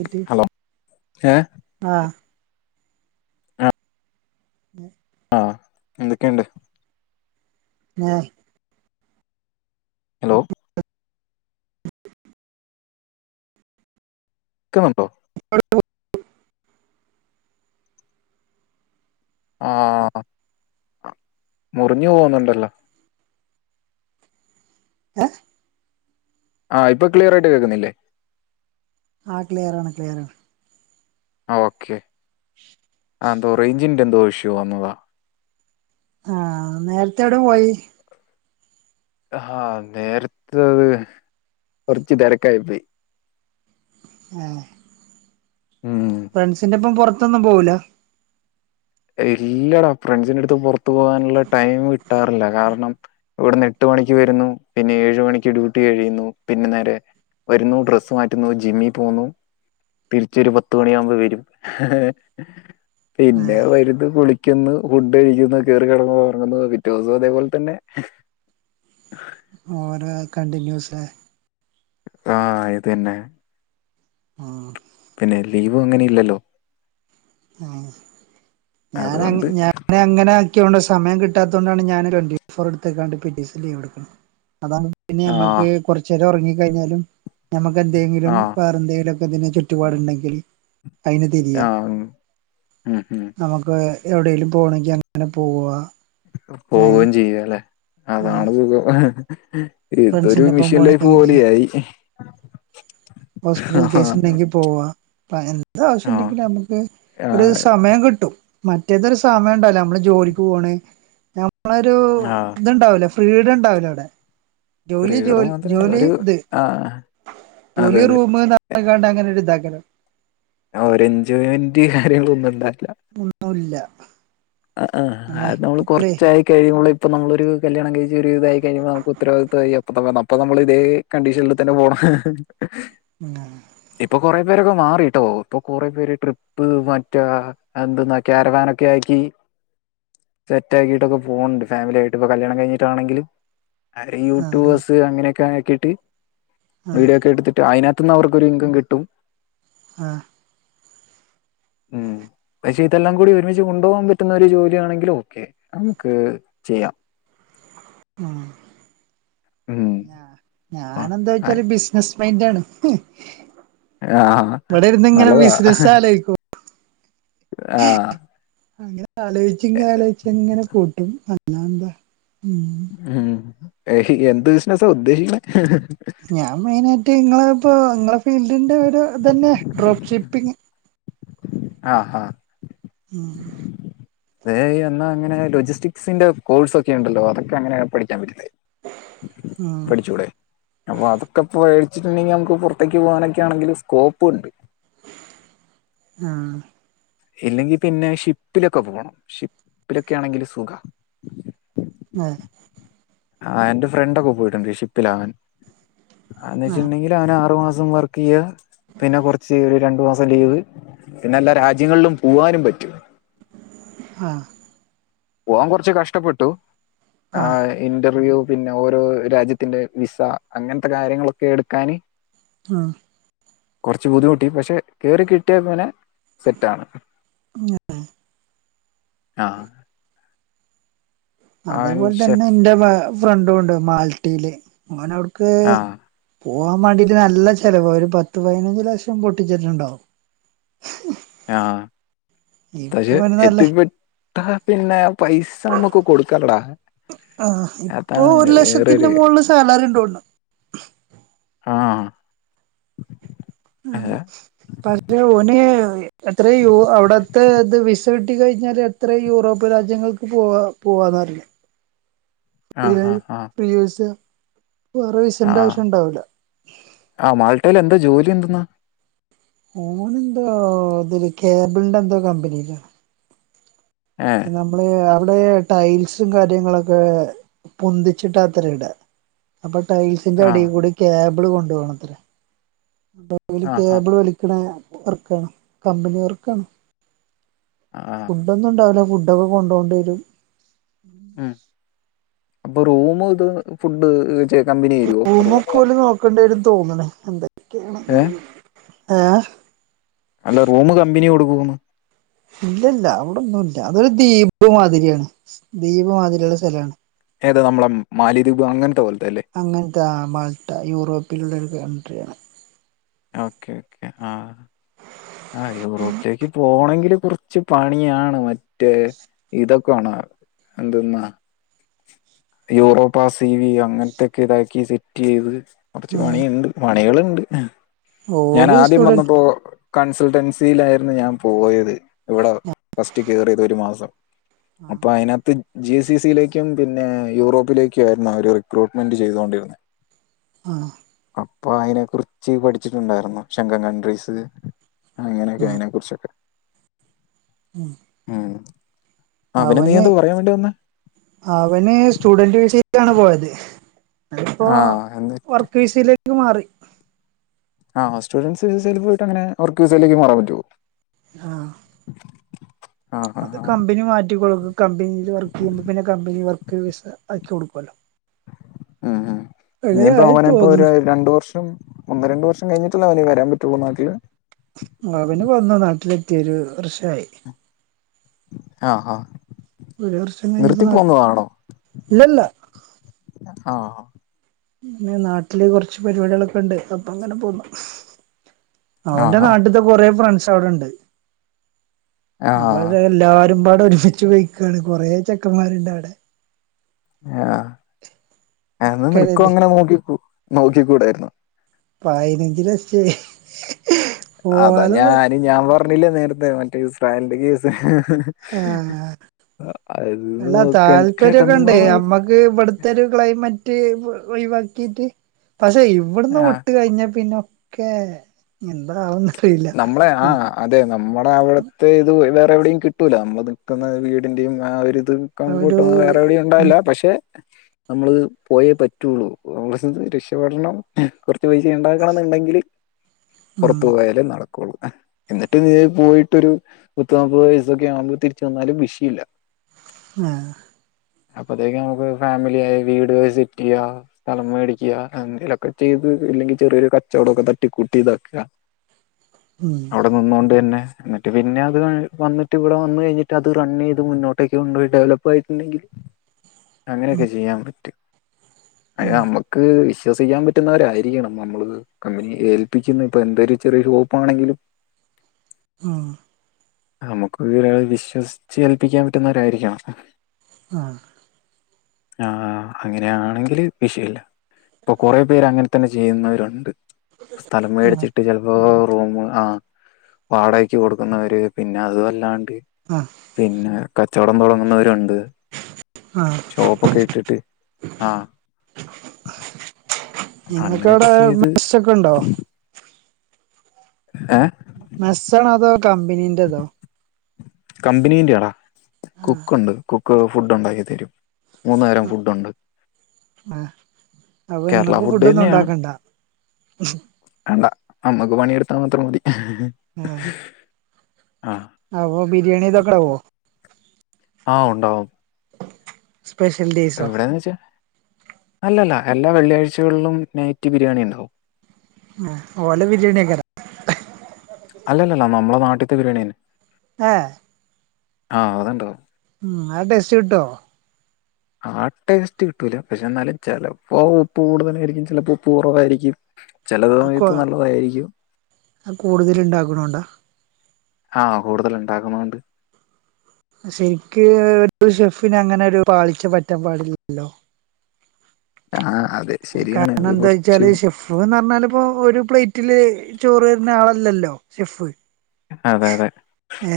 ന്നിട്ട് ഹലോ ഏ ആഹ് ഉം ആഹ് എന്തൊക്കെയുണ്ട് ആഹ് ഹലോ ക്കുന്നുണ്ടോ [unintelligible] ആഹ് മുറിഞ്ഞു പോകുന്നുണ്ടല്ലോ ഏഹ് ആഹ് ഇപ്പ ക്ലിയർ ആയിട്ട് കേൾക്കുന്നില്ലേ ആഹ് ക്ലിയർ ആണ് ക്ലിയറാണ് ആഹ് ഓക്കെ [inaudible] ആഹ് ന്തോ റേഞ്ചിന്റെന്തോ ഇഷ്യു വന്നതാ ആഹ് നേരത്തെ എവിടെ പോയി ആഹ് നേരത്തത് കൊറച്ച് തെരക്കായി പോയി ആഹ് ഉം ഫ്രണ്ട്സിന്റൊപ്പം പൊറത്തൊന്നും പോവില്ല ഇല്ലടോ ഫ്രണ്ട്സിന്റെടുത്തും പൊറത്തും പോകാനുള്ള ടൈമ് കിട്ടാറില്ല കാരണം ഇവിടുന്ന് എട്ട് മണിക്ക് വെരുന്നു പിന്നെ ഏഴ് മണിക്ക് ഡ്യൂട്ടി കഴിയുന്നു പിന്നെ നേരെ വരുന്നു ഡ്രസ്സ് മാറ്റുന്നു ജിമ്മിൽ പോകുന്നു തിരിച്ചൊരു പത്തുമണിയാവുമ്പോ വരും ഏ പിന്നെ വ രുന്ന് കുളിക്കുന്നു ഫുഡ് കഴിക്കുന്നു കേറി കെടന്നുറങ്ങുന്നു പിറ്റോസം അതേപോലെ തന്നെ ഓരോ കണ്ടിന്യൂസെ ആഹ് ഇത് തന്നെ ആഹ് പിന്നെ ലീവും അങ്ങനെ ഇല്ലല്ലോ ആഹ് ഞാനങ്‌ അതുകൊണ്ട് ഞാനാ ഇങ്ങനാക്കിയോണ്ട് സമയം കിട്ടാത്തോണ്ടാണ് ഞാന് ട്വന്റി ഫോർ എടുത്തെക്കാണ്ട് പിറ്റെസം ലീവ് എടുക്കുന്നത് അതാണ് പിന്നെ ആ ഞമ്മക്ക് കൊറച്ചേരം ഒറങ്ങി കയിഞ്ഞാലും ഞമ്മക്ക് ആ എന്തെങ്കിലും വേറെ എന്തെങ്കിലും ക്കതിന് ചുറ്റുപാടുണ്ടെങ്കിൽ അതിന് ആഹ് ഉം ഉം ഉം നമ്മക്ക് എവിടെലും പോണങ്കിൽ അങ്ങനെ പോവാ ഏ പോവും ചെയ്യാല്ലെ ആ അതാണ് സുഖം ഇതൊരു ഫ്രണ്ട്സിന്റെ ഒപ്പം മിഷൻ ലൈഫ് പോകണെങ്കിൽ എങ്ങനെ ചെയ്യാ പോലെയായി ഹോസ്പിറ്റൽ ആ കേസ് ണ്ടെങ്കി പോവാ പ എന്ത ആ ആവശ്യുണ്ടെങ്കിൽ നമ്മക്ക് ആ ഒര് സമയം കിട്ടും മറ്റേതൊരു സമയം ണ്ടാവൂല നമ്മള് ജോലിക്ക് പോണ് നമ്മളൊരു ആ. ഇതുണ്ടാവുലേ ഫ്രീഡം ണ്ടാവില്ല അവ്ടെ ജോലി സ്ത്രീകളുടെ ജോലി മാത്രമേ ജോലി ഒരു ഇത് ആ അതെ ജോലി അതെ റൂമ് ന്ന ങ്ങാണ്ട് അങ്ങനെ ഒരു ഇതാക്കലാന്ന് ആ ഒരു എൻജോയ്മെന്റ് കാര്യങ്ങളൊന്നും ഇണ്ടാവൂല ഒന്നുല്ല ആ ആ നമ്മ അത് നമ്മള് എപ്പളേ കൊറച്ചായി കഴിയുമ്പോളെ ഇപ്പ നമ്മളൊരു കല്യാണം കഴിച്ച് ഒരു ഇതായി കഴിയ്മ്പോൾ നമുക്ക് ഉത്തരവാദിത്തമായി അപ്പൊ നമ്മിളിതേ കണ്ടീഷനിൽ തന്നെ പോണം ഹ് ഹ് ഉം ഇപ്പൊ കൊറേ പേരൊക്കെ മാറി ട്ടോ ഇപ്പൊ കൊറേ പേര് ട്രിപ്പ് മറ്റേ എന്തെന്നാ ക്യാരവാനൊക്കെ ആക്കി സെറ്റക്കിയിട്ടൊക്കെ പോണാണ്ട് ഫാമിലിയായിട്ട് പ്പ കല്യാണം കഴിഞ്ഞിട്ടാണെങ്കിലും അല്ലെങ്കി ആ യൂട്യൂബേഴ്സ് അങ്ങനൊക്കെ ആക്കിയിട്ട് ആ വീഡിയോ ഒക്കെ എടുത്തിട്ട് അതിനകത്തു നിന്ന് അവർക്കൊരു ഇൻകം കിട്ടും ആഹ് ഉം പക്ഷെ ഇതെല്ലാം കൂടി ഒരുമിച്ച് കൊണ്ടുപോകാൻ പറ്റും റ്റുന്ന ഒരു ജോലിയാണെങ്കിൽ ഓക്കെ നമുക്ക് ചെയ്യാം ആഹ് ഉം ഞ ആ ഞാനെന്താ ച്ചാല് ബിസിനസ് മൈൻഡാണ് ആ ഇവിടെ ഇരുന്ന് ഇങ്ങനെ ബിസിനസ് നല്ലതാ ആലോചിക്കും ആഹ് അങ്ങനെ ആലോചിച്ചിങ്ങ ആലോചിച്ചങ്ങനെ കൂട്ടും അല്ലാതെന്താ ഉം ഹ് ഹ് എന്ത് ബിസിനസാ ഉദ്ദേശിക്കണേ ഹ് ഹ് ഞാൻ മെയിനായിട്ട് ഇങ്ങള ഇപ്പോ നിങ്ങളെ ഫീൽഡിന്റെ ഒരു ഇതന്നെ ഡ്രോപ്പ് ഷിപ്പിങ് ആഹ് ആഹ് ഉം ദേ ന്നാ അങ്ങനെ ലൊജിസ്റ്റിക്സിന്റെ കോഴ്സ് ഒക്കെ ഉണ്ടല്ലോ അതൊക്കെ അങ്ങനെയാ പഠിക്കാൻ പറ്റുന്നത് ഉം പഠിച്ചൂടെ അപ്പൊ അതൊക്കെ പ മേച്ചിട്ടുണ്ടെങ്കി നമുക്ക് പുറത്തേക്ക് പോകാനൊക്കെ ആണെങ്കിൽ സ്കോപ്പ് ഉണ്ട് ആഹ് എല്ലെങ്കിൽ പിന്നെ ഷിപ്പിലൊക്കെ പോണം ഷിപ്പിലൊക്കെ ആണെങ്കിൽ സുഖാ ആഹ് ആഹ് എന്റെ ഫ്രണ്ടൊക്കെ പോയിട്ടുണ്ട് ഷിപ്പിലാവാൻ അന്ന് ആഹ് വെച്ചിട്ടുണ്ടെങ്കിൽ അവന് ആറു മാസം വർക്ക് ചെയ്യ പിന്നെ കൊറച്ച് ഒരു രണ്ടു മാസം ലീവ് പിന്നെ എല്ലാ രാജ്യങ്ങളിലും പോവാനും പറ്റും ആഹ് പോവാൻ കുറച്ച് കഷ്ടപ്പെട്ടു ആഹ് ഇന്റർവ്യൂ പിന്നെ ഓരോ രാജ്യത്തിന്റെ വിസ അങ്ങനത്തെ കാര്യങ്ങളൊക്കെ എടുക്കാന് ആഹ് കൊർച്ച് ബുദ്ധിമുട്ടി പക്ഷെ കേറി കിട്ടിയ പിന്നെ സെറ്റാണ്. [inaudible] ആഹ് അവൻ അതേപോൽ തന്നെ ഷെഫ് ന്റെ ബാ ഫ്രണ്ടുണ്ട് മാൽട്ടീല് ഓനവ്ടുക്ക് ആഹ് പോകാൻ വേണ്ടിട്ട് നല്ല ചെലവാ ഒരു പത്ത് പതിനഞ്ച് ലക്ഷം പൊട്ടിച്ചിട്ടുണ്ടാവും. ഉ ആഹ് പക്ഷെ നല്ല എത്തിപ്പെ ത്തഹ പിന്നെ പൈസമ്മക്ക് കൊടുക്കാലെടാ ആഹ് ഇപ്പൊ ഒരു ലക്ഷത്തിന്റെ മോള് സാലറിണ്ടോണ്ട് ആഹ് അഹ് ഏഹ് പക്ഷേ ഓന് എത്ര യു അവിടത്തെ ത് വിസ ട്ടി കഴിഞ്ഞാൽ എത്ര യൂറോപ്യൻ രാജ്യങ്ങൾക്ക് പോവാ പോവാന്നറില്ല. ആഹ് ഫ്രീയായ് ആഹ് ആഹ് ഫ്രീവിസയ വേറെ വിസന്റാവശ്യം ണ്ടാവൂല ആ മാൾട്ടയിലെന്താ ജോലി എന്തെന്നാ? ഓനെന്തോ തില് കേബിൾന്റെ ന്തോ കമ്പനീലാ. ഏഹ് നമ്മള് അവിടെ ടൈൽസും കാര്യങ്ങളൊക്കെ പൊന്തിച്ചിട്ടാ ത്രെ ഇട അപ്പൊ ആഹ് ടൈൽസിന്റെടിൽ കൂടി കേബിള് കൊണ്ട് പോണത്രെ [unintelligible] ആഹ് കേബിള് വലി [unintelligible] വർക്കാണ് കമ്പനി വർക്കാണ് അ ആഹ് ഫുഡൊന്നും ഉണ്ടാവൂല ഫുഡൊക്കെ കൊണ്ടോണ്ടി വരും ഉം. അപ്പൊ റൂമു തും ഫുഡ് ചെ കമ്പനി തരോ? ക്കോല് നോക്കേണ്ടി വരും ന്ന് തോന്നുണ് ഏഹ് എന്തൊക്കെയാണെന്നറിയില്ല. ഏഹ് അല്ല റൂമ് കമ്പനി കൊടുക്കുന്ന് ഇല്ല ല്ല അവിടൊന്നുല്ല അതൊരു ദ്വീപ് മാതിരിയാണ് ദ്വീപ്മാതിരിയുള്ള സലാണ്. ഏത് നമ്മളെ മാലി ദ്വീപ് അങ്ങെൻത്തെ പോലത്തെ അല്ലേ അങ്ങൻത്ത ആ മാൾട്ട യൂറോപ്പിലുള്ളൊരു കൺട്രിയാണ്. ഓക്കെ ഓക്കെ ആഹ് ആഹ് യൂറോപ്പിലേക്ക് പോണെങ്കില് കൊർ ച്ച് പണിയാണ് മറ്റേ ഇതൊക്ക വേണാർ എന്ത്ന്നാ യൂറോപ്പാ സി വി അങ്ങൻത്തെക്കെ താക്കി സെറ്റ് ചെയ്ത് കൊറച്ച് ഉം പണീണ്ട് പണികള്ണ്ട്. എ ഓല് ഞാനാദ്യം സ്റ്റുഡന്റ് വന്നപ്പോ കൺസ്ൾട്ടൻസിയിലായിരുന്നു ഞാൻ പോയത് ഇവിടെ ഫസ്റ്റ് കേറ്യതൊരു മാസം അപ്പൊ അയിനാത്ത് ജി സി സിയിലേക്കും പിന്നെ യൂറോപ്പിലേക്കും ആയിരുന്നു അവര് റിക്രൂട്ട്മെന്റ് ചെയ്തുകൊണ്ടിരുന്നത്. ആഹ് അപ്പൊ അയിനെ കുറിച്ച് പഠിച്ചിട്ടുണ്ടായിരുന്നു ശങ്ക കൺട്രീസ് അങ്ങനെയൊക്കെ ആ അയിനെ കുറിച്ചൊക്കെ ഉം ഏഹ് അവന് അവന് സ്റ്റുഡന്റ് വിസക്കാണ് പോയത് അത്പ്പോ ആ എന്ത് വർക്ക് വിസയിലേക്ക് മാറി. ആഹ് സ്റ്റുഡൻസ് വിസ്സയിൽ പോയിട്ടങ്ങനെ വർക്ക് വിസയിലേക്ക് മാറാൻ പറ്റോ? ആഹ് ആഹ് അത് കമ്പിനി മാറ്റി കൊടുക്കും കമ്പിനീല് വർക്ക് ചെയ്യുമ്പോ പിന്നെ കമ്പിനി വർക്ക് വിസ അയച്ചു കൊടുക്കുവല്ലോ ഉം ഉം അങ്ങനെ നീയിപ്പൊ ആയി അവനൊപ്പൊര് തോന്നുന്നു രണ്ടു വർഷം ഒന്ന് രണ്ട് വർഷം കഴിഞ്ഞട്ടല്ല അവനിപ്പൊ വരാൻ പറ്റുള്ളൂ നാട്ടില് അവന് വന്ന നാട്ടിലെത്തിയൊരു വർഷമായി ആഹ് ഹ് ഒരു വർഷം കഴിഞ്ഞപ്പോ നാട്ടില് ഇല്ലല്ല ആഹ് പിന്നെ നാട്ടില് കുറച്ച് പരിപാടികളൊക്കെ ഉണ്ട് അപ്പൊ അങ്ങനെ പോന്നു ആ അവന്റെ ആ നാട്ടിത്തെ കൊറേ ഫ്രണ്ട്സ് അവിടെ ഉണ്ട് ആ അപ്പോ ആ. എല്ലാരും പാടെ ഒരുമിച്ച് പോയിരി ക്കയാണ് കൊറേ ചെക്കന്മാരുണ്ട് അവിടെ ആഹ് എന്നനിനക്കും കരുതി അങ്ങനെ നോക്കി നോക്കിക്കൂടായിരുന്നോ പയാനഞ്ചിലെക്ഷേ അതാ ഞാഞാൻ പറഞ്ഞില്ലേ നേരത്തെ മറ്റേസ്രായലിന്റെ കേസ് ആഹ് അതന്ന് അല്ല നോക്കാൻ താല്പര്യൊക്കെ കെട്ന്ന ഉണ്ട് നമ്മക്ക് ഇവിടുത്തെ ഒരു ക്ലൈമറ്റ് ഒഴിവാക്കിട്ട് പ്പൊ ചെയ്യും ഇവിടന്ന് ആഹ് വിട്ട് കഴിഞ്ഞ പിന്നൊക്കെ എന്താവുന്നു നമ്മളെ ആഹ് അതെ നമ്മുടെ അവിടുത്തെ ഇത് വേറെ എവിടെയും കിട്ടൂല നമ്മൾ നിൽക്കുന്ന വീടിന്റെയും ആ ഒരുരി ഇത് കൂട്ട ഒരു വേറെ എവിടെയും ഉം ണ്ട പക്ഷെ നമ്മള പോയ പറ്റുള്ളൂ നമ്മ രക്ഷപടണം പൈസ ഉണ്ടാക്കണം എന്നുണ്ടെങ്കിൽ ഉം പുറത്തു പോയാലേ നടക്കുള്ളൂ എന്നിട്ട് നീ പോയിട്ടൊരു മുത്ത് നാപ്പത് വയസൊക്കെ ആവുമ്പോൾ തിരിച്ചു വന്നാലും വിഷയം ഇല്ല ആഹ് അപ്പത്തേക്ക് നമുക്ക് ഫാമിലിയ ആയി വീട് വിസിറ്റ് ചെയ്യ സ്ഥലം മേടിക്കുക എന്തെലൊക്കെ ചെയ്ത് ഇല്ലെങ്കിൽ ചെറിയൊരു കച്ചവടംക്കെ തട്ടിക്കൂട്ടി ഇതാക്ക ഉം നിന്നുകൊണ്ട് തന്നെ എന്നിട്ട് പിന്നെ അത് വന്നട്ട് ഇവിടെ വന്ന് കഴിഞ്ഞിട്ട് അത് റൺ ചെയ്ത് മുന്നോട്ടേക്ക് കൊണ്ട്പോയി ഡെവലപ്പ് ഡെവലപ്പ് ആയിട്ടുണ്ടെങ്കിൽ അങ്ങനെയൊക്കെ ചെയ്യാൻ പറ്റും അത് നമ്മുക്ക് വിശ്വസിക്കാൻ പറ്റുന്നവരായിരിക്കണം നമ്മള് കമ്പനി ഏൽപ്പിക്കുന്ന ഇപ്പൊ എന്ത ചെറിയരു ഹോപ്പാണെങ്കിലും ആഹ് നമുക്ക് ഒരാളെ വിശ്വസിച്ച് ഏൽപ്പിക്കാൻ പറ്റുന്നവരായിരിക്കണം ആഹ് ആഹ് അങ്ങനെയാണെങ്കില് വിഷയില്ല ഇപ്പൊ കുറ പേര് അങ്ങനെ തന്നെ ചെയ്യുന്നവരുണ്ട് സ്ഥലം ആഹ് മേടിച്ചിട്ട് ചിലപ്പോൾ റൂമ് ആ വാടകക്ക്‌ കൊടുക്കുന്നവര് പിന്നെ അതല്ലാണ്ട് ആഹ് പിന്നെ കച്ചവടം തുടങ്ങുന്നവരുണ്ട് ആഹ് ഷോപ്പൊക്കെ ഇട്ടിട്ട് ആഹ് അങ്ങനെയൊക്കെ നിങ്ങക്കവിടെ ചെയ്ത് മെസ് ഒക്കെ ഉണ്ടോ ഏഹ് മെസ്സാണോ അതോ കമ്പനീന്റെറതോ കമ്പനീന്റെയാടാ കുക്ക് ഉണ്ട് കുക്ക് ഫുഡ് ഉണ്ടാക്കി തരും മൂന്നു നേരം ഫുഡ്ണ്ട് ആഹ് അപ്പൊ കേരള ഇങ്ങക്ക് ഫുഡ് ഒന്നും തന്നെയാണ് ഉണ്ടാക്കണ്ട വേണ്ട നമ്മുക്ക് പണിയെടുത്താൻ മാത്രം മതി ആഹ് അപ്പോ ബിരിയാണി തക്കാവോ ആഹ് ഉണ്ടാവും സ്പെഷ്യൽ ഡേ എവടെന്ന് വെച്ചാ അല്ലല്ല എല്ലാ വെള്ളിയാഴ്ചകളിലും നൈറ്റ് ബിരിയാണി ഇണ്ടാവും. ഓല ബിരിയാണിക്കാരം അല്ലല്ല നമ്മളെ നാട്ടിത്തെ ബിരിയാണി തന്നെ. ഏഹ് ആ അത്ണ്ടാവും ഉം ആ ടേസ്റ്റ് കിട്ടോ? ആ ടേസ്റ്റ് കിട്ടൂല പക്ഷെ എന്നാലും ചെലപ്പോ ഉപ്പ് കൂടുതലായിരിക്കും ചെലപ്പോ ഉപ്പ് കൊറവായിരിക്കും. ചെല കൊ സമയത്ത് നല്ലതായിരിക്കും കൂടുതൽ ഉണ്ടാക്കണോണ്ടാ ആ കൂടുതൽ ഇണ്ടാക്ക്ണോണ്ട് ശരിക്ക് ഒരു ഷെഫിന് അങ്ങനെ ഒരു പാളിച്ച പറ്റാൻ പാടില്ലല്ലോ. ആ അതെ ശരിയാണ് കാരണം ഇത് എന്താ കുറച്ച് വെച്ചാല് ഷെഫ് [unintelligible] പർഞ്ഞാൽ ഇപ്പോ ഒരു പ്ലേറ്റില് ചോറ് തരുന്ന ആളല്ലല്ലോ ഷെഫ്. അതെ അതെ ഏ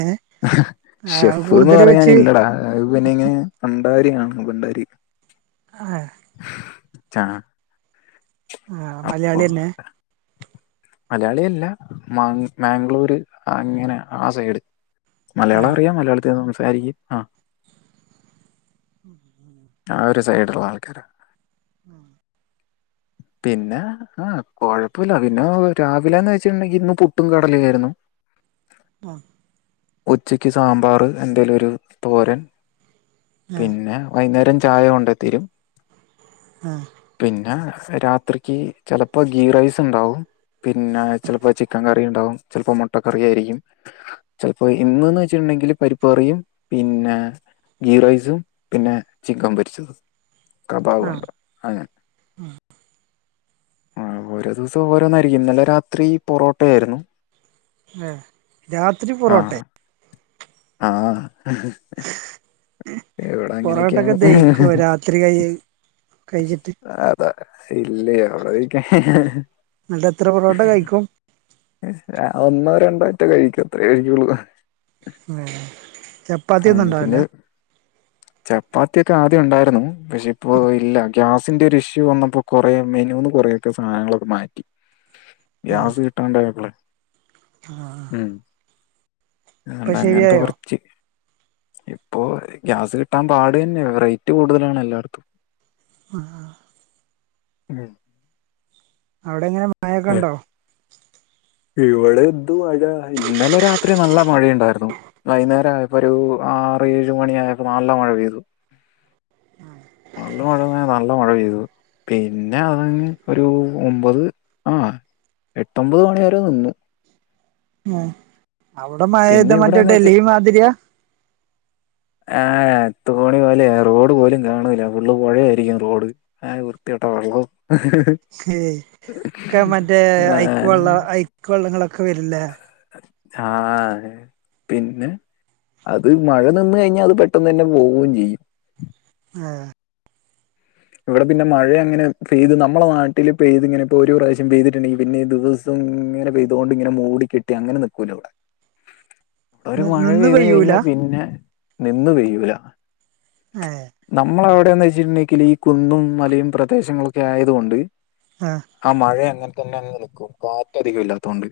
ആ ഷെഫ്ന്ന് കൂടുതൽ പറയാൻ വെച്ച് ഇല്ലടാ. അഹ് പിന്നെ ഇങ്ങനെ ഭണ്ടാരിയാണ് ഭണ്ടാരി. ആഹ് ച്ചാ ആ മലയാളിന്നെ? മലയാളി അല്ല മാ മാംഗ്ലൂര് അങ്ങനെ ആ സൈഡ്. ആ മലയാളം അറിയാം മലയാളത്തിന്ന് സംസാരിക്കും ആഹ്. ഉം ഉം ആ ഒരു സൈഡ്ള്ള ആൾക്കാരാ. ഉം പിന്നെ ആ കൊഴപ്പൊല്ല പിന്നെ രാവിലെന്ന് വെച്ചിണ്ടെങ്കി ഇന്ന് പുട്ടും കടലായിരുന്നു. ആഹ് ഉച്ചക്ക് സാമ്പാർ എന്തെലും ഒരു തോരൻ പിന്നെ വൈന്നാരം ചായ കൊണ്ട് തരും. ആഹ് പിന്നെ രാത്രിക്ക് ചെലപ്പോ ഗീ റൈസ് ഇണ്ടാവും. പിന്നെ ചെലപ്പോ ചിക്കൻ കറി ഇണ്ടാവും ചെലപ്പോ മുട്ട കറിയായിരിക്കും. ചെലപ്പോ ഇന്ന്ന്ന് വെച്ചിണ്ടെങ്കില് പരിപ്പ് കറിയും പിന്നെ ഗീ റൈസും പിന്നെ ചിക്കൻ പൊരിച്ചതും ആ ആ കബാബുണ്ട് അങ്ങനെ ആ ഓരോ ദിവസം ഓരോന്നായിരിക്കും ഇന്നലെ രാത്രി പൊറോട്ട ആയിരുന്നു. ഏ രാത്രി പൊറോട്ടെ? ആഹ് പൊറാട്ടൊക്കെ ദഹിക്കോ രാത്രി കഴിയി കഴിച്ചിട്ട്? ഇല്ലേ [unintelligible] ഇന്നട്ട് എത്ര പൊറോട്ട കഴിക്കും? ഒന്നോ രണ്ടോറ്റേ കഴിക്കും അത്രേ കഴിയുള്ളു. ഏ ചപ്പാത്തി ഒന്നും ഉണ്ടാവില്ല? ചപ്പാത്തി ഒക്കെ ആദ്യം ഉണ്ടായിരുന്നു പക്ഷെ ഇപ്പോ ഇല്ല. ഗ്യാസിന്റെ ഒരു ഇഷ്യൂ വന്നപ്പോ കൊറേ മെനൂന്ന് കൊറേക്കെ സാനങ്ങളൊക്കെ മാറ്റി. ഗ്യാസ് കിട്ടാണ്ടായപ്പളെ. അഹ്‌ ഉം അണ്ട അങ്ങനത്തെ ശരിയായോ കുറച്ച് ഇപ്പോ. ഗ്യാസ് കിട്ടാൻ പാടതന്നെ റേറ്റ് കൂടുതലാണ് എല്ലാട്തും. ആഹ് ഉം. അവിടെ എങ്ങനെ മഴൊക്കെ ഏ, ഇണ്ടോ. ഇവിടെ എന്ത് മഴ ഇന്നലെ രാത്രി നല്ല മഴയുണ്ടായിരുന്നു. വൈകുന്നേര ആയപ്പോ ഒരു ആറ് ഏഴു മണി ആയപ്പോ നല്ല മഴ പെയ്തു. നല്ല മഴന്നാ നല്ല മഴ പെയ്തു. പിന്നെ അത് ഒരു ഒമ്പത് ആ എട്ടൊമ്പത് മണി വരെ നിന്നു. ഉം അവിടെ മയ പിന്നെ പോയ്താ മറ്റേ ഇവിടെന്ന് വെച്ച് ഡൽഹി മാതിര്യാ. ആഹ് തോണി പോലേയാ റോഡ് പോലും കാണൂല ഫുള്ള് പൊഴയാ ആയിരിക്കും റോഡ്. ആവൃത്തിയട്ട വള്ളവും ഹേ ക മറ്റേ ഐക്ക് വള്ള ഐക്ക് വെള്ളങ്ങളൊക്കെ വര്ല്ലേ? ആഹ ഹേ. പിന്നെ അത് മഴ നിന്ന് കഴിഞ്ഞാ അത് പെട്ടെന്ന് തന്നെ പോവും ചെയ്യും. ആഹ് ഇവിടെ പിന്നെ മഴ അങ്ങനെ പെയ് നമ്മളെ നാട്ടില് പെയ് ഇങ്ങനെ ഇപ്പൊ ഒരോ പ്രാവശ്യം പെയ്തിട്ടുണ്ടെങ്കി പിന്നെ ദിവ സം ഇങ്ങനെ പെയ്തൊണ്ട് ഇങ്ങനെ മൂടിക്കെട്ടി അങ്ങനെ നിക്കൂല ഇവടെ. ഒരു മഴ നിന്ന് പെയ്ത് പെയ്യൂല കഴിഞ്ഞാ പിന്നെ നിന്നു പെയ്യൂല. അതെ നമ്മളെ വടെന്ന് വെച്ചിട്ടുണ്ടെങ്കില് ഈ കുന്നും മലയും പ്രദേശങ്ങളൊക്കെ ആയതുകൊണ്ട്. ആഹ. ആ മഴയങ്ങൻ തന്നെ നിക്കും കാറ്റ അധികം ഇല്ലാതോണ്ട്.